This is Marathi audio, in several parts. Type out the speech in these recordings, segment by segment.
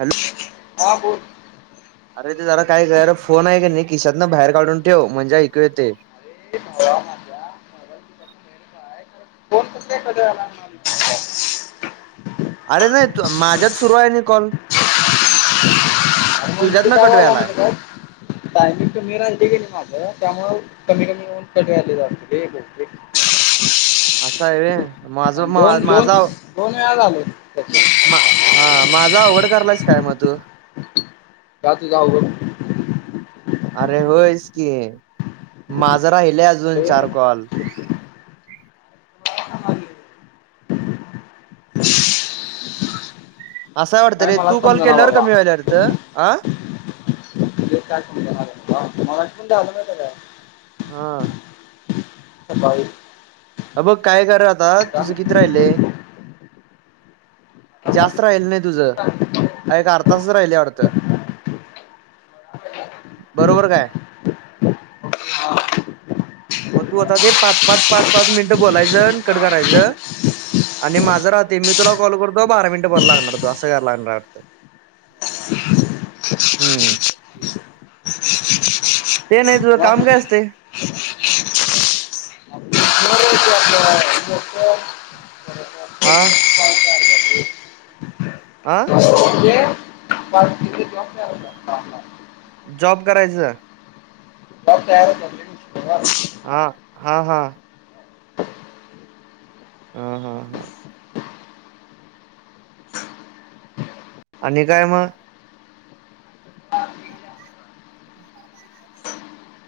हॅलो हा बोल अरे ते जरा काय कर फोन आहे का नाही किशातनं बाहेर काढून ठेव म्हणजे ऐकू येतंय. माझा फोन कस काय कट झाला अरे नाही माझ्यात सुरू आहे नाही कॉल म ते तुझ्यातन कट कायला व्हायलाय म्हत का टायमिंग कमी राहीलय कणी त्यामुळ कमी -कमी होऊन कट व्हायलय जरा बहुतेक आवाज असं आहे रे माझ आणि दोन दोन माझा दोन वेळा झालं तसं हा माझा आवघड करलायस काय मग तू का तझ होग अरे होयस की माझं राहिलंय अजून अरे चार कॉल असा वाटतं काय रे मला तू कॉल समजना केल्यावर बाबा कमी व्हायल्या अर्थ आ ते काय समजना जालंय. मला येथून दाव माहीत आहे काय. हम. चालेल. अ बघ काय कर आता. तुझं किती राहिले? जास्त राहिल नाही तुझ. एक अर्धा तासच राहिलय वाटतं. बरोबर काय. हा मग तू आता ते पाच पाच पाच पाच मिनिटं बोलायचं कट करायचं. आणि माझं राहते. मी तुला कॉल करतो बारा मिनिट बोलायला लागणार तुला. असं करायला लागणार वाटतं. हम्म. ते नाही. तुझं मग काम काय असते? [unintelligible] [unintelligible] हा. काय झालं रे? आं. कोण आहे ते. पाच मिनिटे तुला हा हा. जॉब करायचं. जॉब तयार होतात रे. तेव्हाच हम ह ह. ह ह ह. आणि काय मग?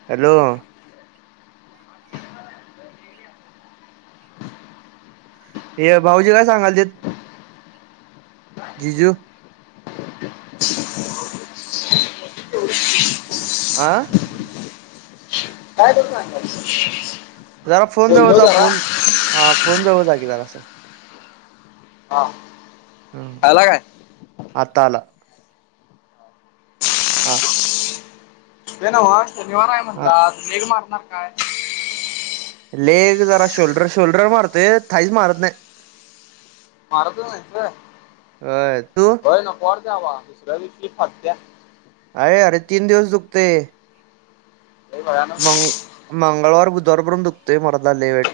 हॅलो. ते भाऊजी काय सांगालतीत? जीजू हा. का तर सांगायचं. जरा फोन जवळ जा. फोन. हा फोन जवळ जा की जरास. हा. हम्म आला काय.? आता आला. हा. ते नव्ह. शनिवार आहे हा म्हणला, लेग मारणार काय? लेग जरा. शोल्डर शोल्डर मारते. थाईच मारत नाही. मारत नाहीस होय. होय तू होय नको वाटतेय बाबा. दुसऱ्या दिवशी फाटत्या. अरे अरे तीन दिवस दुखतय. लय भयानक मंग मंगळवार, बुधवारपर्यत दुखतय मर्दा लय वाईट.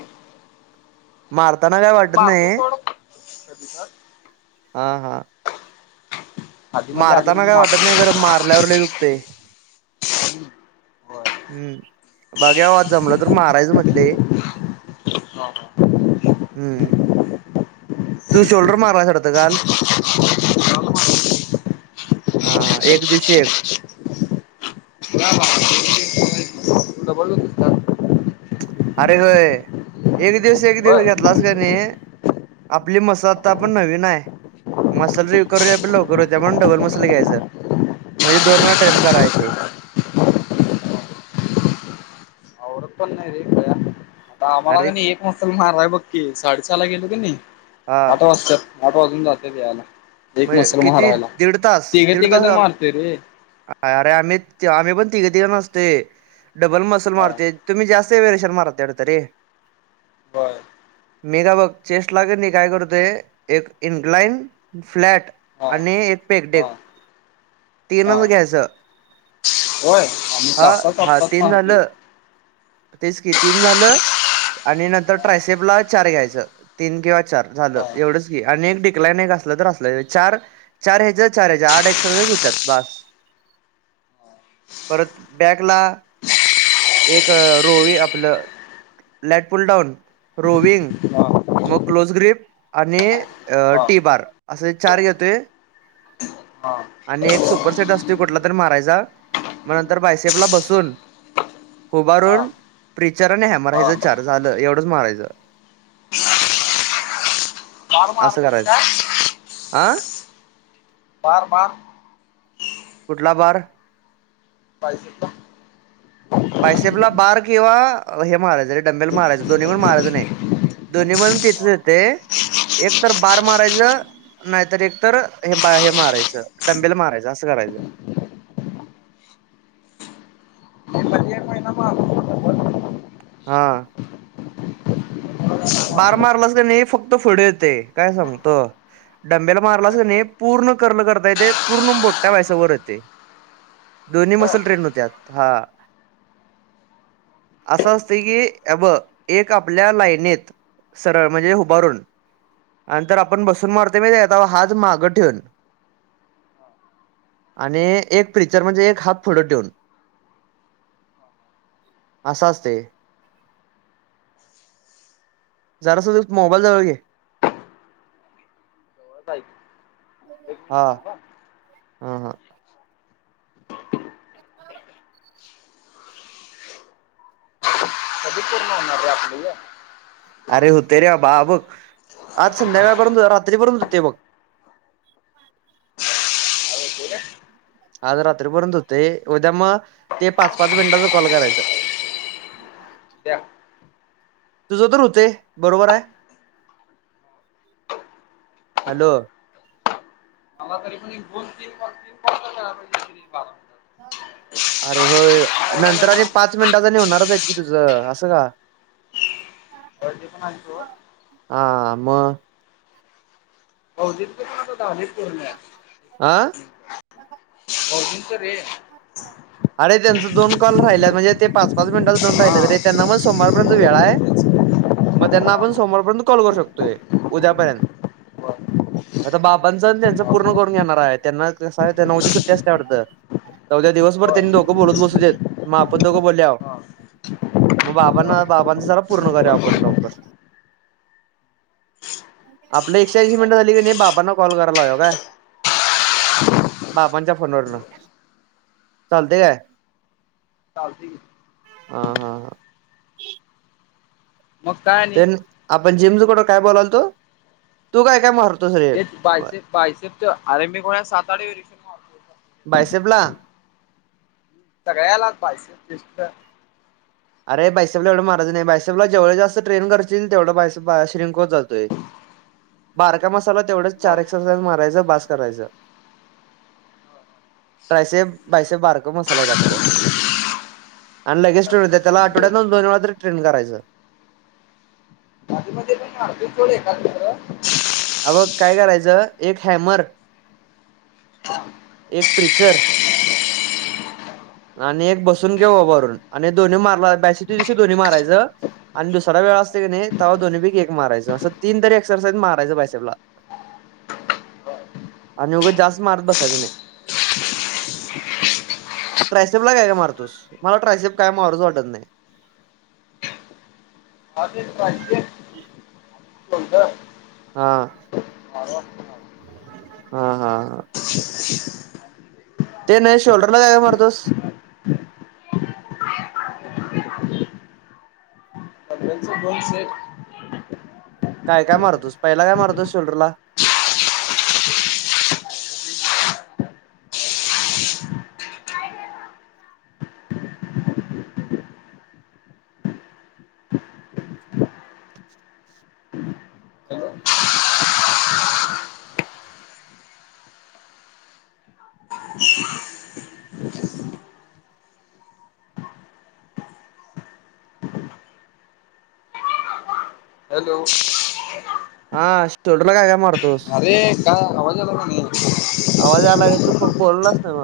मारताना काय मी वाटत मारतोय नाही. सोड कधी तर हा हा. आधी मध्ये आधी मारताना मध्ये काय मारतो वाटत नाही. खरं मार कुल्ल्यावर दुखते. हम्म. बघूया बा. जमलं तर मारायचं म्हटलय. हो हो. हम्म. तू शोल्डर मारलायस वाढतं काल? होय ह एक दिवशी एक. ह ह. तिला बोलली होतीस का. अरे होय एक दिवस एक होय दिवस घेतलास का नाही. आपली मसालता पण नवीन आहे. मसल आपल्या लवकर होत्या त्यामुळे डबल मसल घ्यायचा. म्हणजे दोन वेळा ळा ट्रेन करायचे. पण नाही रे आता आम्हाला अरे का नाही. मासा माराय बघ की साडे सहा ला गेलो की नाही हा आठ वाजतात. आठ वाजून जातात यार एक म्हणजे मसल किती मारायला दीड तास तिघं दीड तास तिघं मारते रे. अरे आम्ही आम्ही पण तिघे तिघं नसते डबल मसल हा मारते तुम्ही जास्त. अस वेर शर् मारत हे तरी. बरं. मी बघ चेस्ट लागेल नाही काय करते एक इनलाइन. फ्लॅट हा आणि एक हा पेकडेक. हा तीनच घ्यायच होय आम्ही हा तासात हा तासात तीन मारतोय झालं. तेच की तीन झालं आणि नंतर ट्रायसेपला चार घ्यायचं. तीन किंवा चार झालं हा हा एवढंच की आणि एक डिक्लाईन एक असलं तर असलं चार. चार हे ज्या चार हे ज्या आठ एक्झरसाइज होतात बास. परत बॅकला एक रो वे आपलं. Lat pulldown rowing. मग क्लोज ग्रीप आणि हा टी बार असे चार घेतोय. हा आणि एक सुपरसेेट असते कुठला तरी मारायचा मग नंतर बायसेफला बसून. हा उभारून प्रिचर आणि हॅमराईज हा चार झालं एवढंच मारायचं. [inaudible] वार् स. आं. बार बार. कुठला बार. पाहिजे का. बाय सेफ ला बार किंवा हे मारायचं रे डंबेल मारायचं दोन्ही पण मारायचं नाही. दोन्ही मधून तिथे येते एक तर बार मारायच. नाहीतर एक तर हे बा हे मारायचं डंबेल मारायचं असं करायचं. म्हणजे एक महिना मारून बघायचं. हा. एक बार मारलंस का नाही फक्त पुढ येत काय सांगत. डंबेल मारलास की नाही पूर्ण करण करता येते पूर्ण मोठ्या सावर येते. दोन्ही मसल ट्रेन होत्यात हा. असं असते की अ ब एक आपल्या लाईनेत. सरळ म्हणजे उभारून. आणिं तर आपण बसून मारते की नाही तेव्हा हात मागं ठेवून. आणि एक फिचर म्हणजे एक हात पुढे ठेऊन. असं असते. जरास मोबाईल जवळ घे. [inaudible] मिनिट हा. थांबा आ हा. कधी पुर्ण होणारे आपलं हे. अरे होतय रे अबा हे बग, आज संध्याकाळापर्यंत रात्रीपर्यंत होतंय बघ. अरे होतंय काय? आज रात्रीपर्यंत होतंय उद्या मग, ते पाच पाच मिनिटांचा कॉल करायचं. [unintelligible] द्या. तुझं तर होतेय, बरोबर आय. हॅलो. मला तरी पण एक दोन तीन कॉल, तीन कॉल तर करायला पाहिजे. [unintelligible] [unintelligible] अरे होय नंतर आणि पाच मिनिटाच आणि, होणारच आहेत की तुझं असं का. बर्थडे पण आहे सोबत. आ मग. [unintelligible] झालीत पुर्ण. आ. [unintelligible] रे अरे त्यांचं दोन कॉल राहिलात म्हणजे ते, पाच-पाच मिनिटाचं दोन राहिलेत रे, त्यांना पण सोमवारपर्यंत वेळ आहे. मग त्यांना हा, आपण सोमवारपर्यंत कॉल करू शकतोय उद्यापर्यंत. बरं. आता बाबांच त्यांचं हा, पूर्ण हा. करून घेणार आहे, त्यांना कसं आहे त्यांना उद्या सुट्टी असत्या वाटतं. उद्या दिवसभर होय. त्यांनी दोघं बोलत बसू देत, मग आपण दोघं बोलुया. हा. मग बाबांना बाबांचं जरा पूर्ण करूयात आपण लवकर. आपलं एकशेऐंशी मिनटं झाली कणी, बाबांना कॉल करायला लावुया काय. बाबांच्या फोनवरन. चालतंय काय, चालतंय की. हा हा. मग काय आणि ते आपण जिमच कुठं काय बोलालतो, तु काय काय मार तेच बायसे बायसेब अरे मी कोणा सात आठ मारतो बायसेपला. सगळ्यालाच बायसेब दिसत. अरे बायसेबला एवढं मारायच नाही, बायसेबला जेवढे जास्त ट्रेन करचील, तेवढं बायसेब श्रींक होतं जातोय. बारका मसाला तेवढंच, चार एक्सरसाइज मारायच बास करायचं. ट्रायसेब बायसेब बारक मसल आहेत आपलं, आणि लगेच स्टेत होत्यात. त्याला आठड्यातन दोन वेळा तर ट्रेन करायचं. आधी मधी पण मारतोय सोड एखादं दुसरं. अ बघ काय करायचं, एक हॅमर. [unintelligible] एक प्रिचर. आणि एक बसून किंवा उभारून, आणि दोन्ही मारला बायसेब दिवशी दोन्ही मारायचं. आणि दुसरा वेळ असतो कणी तेव्हा दोन्हीपैकी एक मारायचं, असं तीन तरी एक्सरसाईज मारायचं बायसेपला. आणि उगच जास्त मारत बसायचं नाही. ट्रायसेबला काय काय मारतोस, मला ट्रायसेब काय मारूच वाटत नाही. आधी ट्रायसेब. [unintelligible] हा, हा हा हा. ते नाही, शोल्डरला काय काय मारतोस. त्यांच दोन सेट. काय काय मारतोस, पहिला काय मारतोस शिल्डरला. Hello hello. हा शोल्डरला काय काय मारतोस? अरे का आवाज आला की नाई? आवाज यायलाय तु पोक बोलानास न्हव.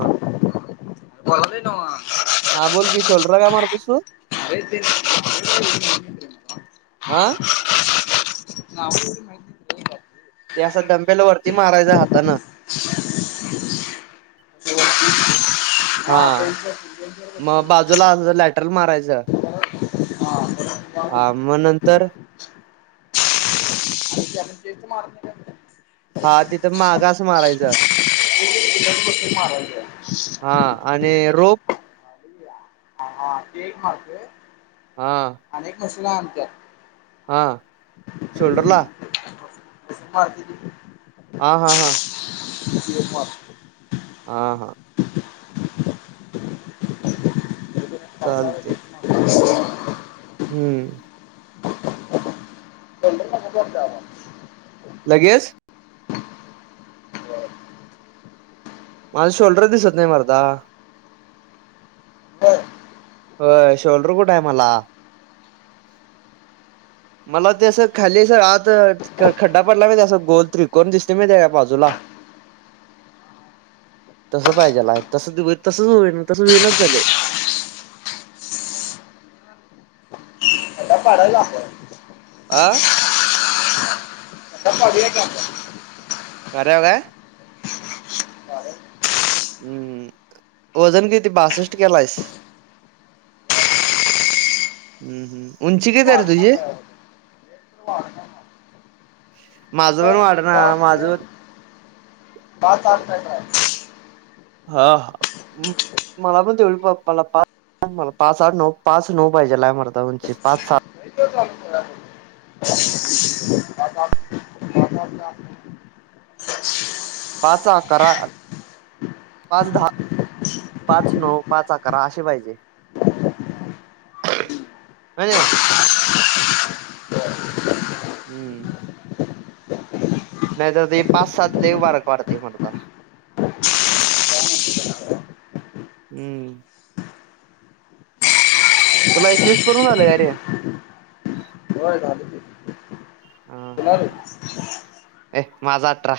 बोलालुय न्हव. हां बोलं बी शोल्डरला कायं मारतूस तूं? [inaudible] आं? नाव तेवढी काय ते असं डंबेल वरती मारायचं हातान. रे हा बेंचवर बेंचवर म बसून बाजूला अस लॅट ट्रल मारायचं, हा परत जाऊन हा म नंतर तेच मॉर्निंग हा तिथं माग आस मारायच. [unintelligible] मारायचं. हां आणि रोपं हां ते एक मारतो. हां. आणि कसला आणत्यात? हां शोल्डरला? [unintelligible] आ, हा हा. ती एक मार. हा हा. चालतंय. हम्म. शोल्डरला कसं वाटतंय आता? लगेच? माझा शोल्डरच दिसत नाय मर्दा. खड्डा होय शोल्डर कुठाय मला? मलां ते असं खाली सगळं आतच खंडा पडलां माहिती आय असं गोल त्रिकोण दिसतय माहिताय काय बाजूंला. तसं पाहिजेलाय तसं तसंच होईन तसं होनाच झालय. खड्डा पाडायंला आपण. आं? खड्डा पाडूया की आपण. खऱ्याव काय? पाडूया. हम्मं, ओजन किती बासष्ट केलांयस? हम्मं हम्मं, उंची किती आय र वाढणार तुझी? पाहिजे आपण. [unintelligible] माझं पण तिथं वाढायना माझं पाच- पाच आठ कायतर हाय. हां हम्म मला पण तेवढी पप्पाला पा मलां पांच आठ नऊ पाच नऊ पाहिजेलाय मर्दा उची पांच सात लय दिवस झालं पळालोय. [unintelligible] [unintelligible] पाच अकरा पाच -दहा, पाच -नऊ, पाच- अकरा असे पाहिजे. [unintelligible] हम्मं नाहीतर ती पाच सात लई बारक वाटतंय मर्दा हम्मं हम्मं तुला एकवीस पूर्ण झालं काय रे? होय झालं. हा हा ए माझं अठरा.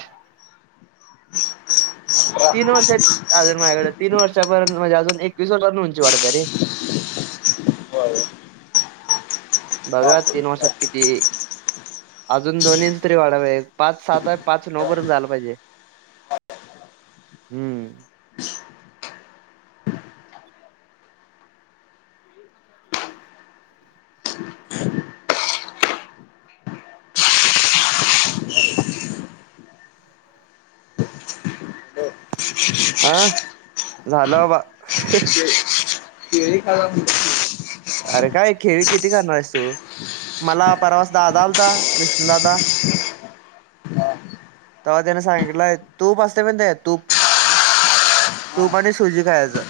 तीन अकरा. वर्ष आहेत अजून माझ्याकडे तीन वर्षापर्यंत म्हणजे अजून एकवीस वर्षापर्यंत उंची वाढत्या रे. व्हय व्हय. बघा तीन वर्षात किती? अजून दोन इंच तरी वाढाय पाहिजे. पाच सात आहे. पाच नऊ होय. पर्यंत जायाला पाहिजे. हम्म हं झालं बाबा केळी खाया लागलोय. अरे काय केळी किती खाणार आहेस तू? मला परवास दादा आलता विष्णूदादा. की. हा. तवा त्याने सांगितलंय तूप असते महितय का? तूप हा तूप आणि सूजी खायचं.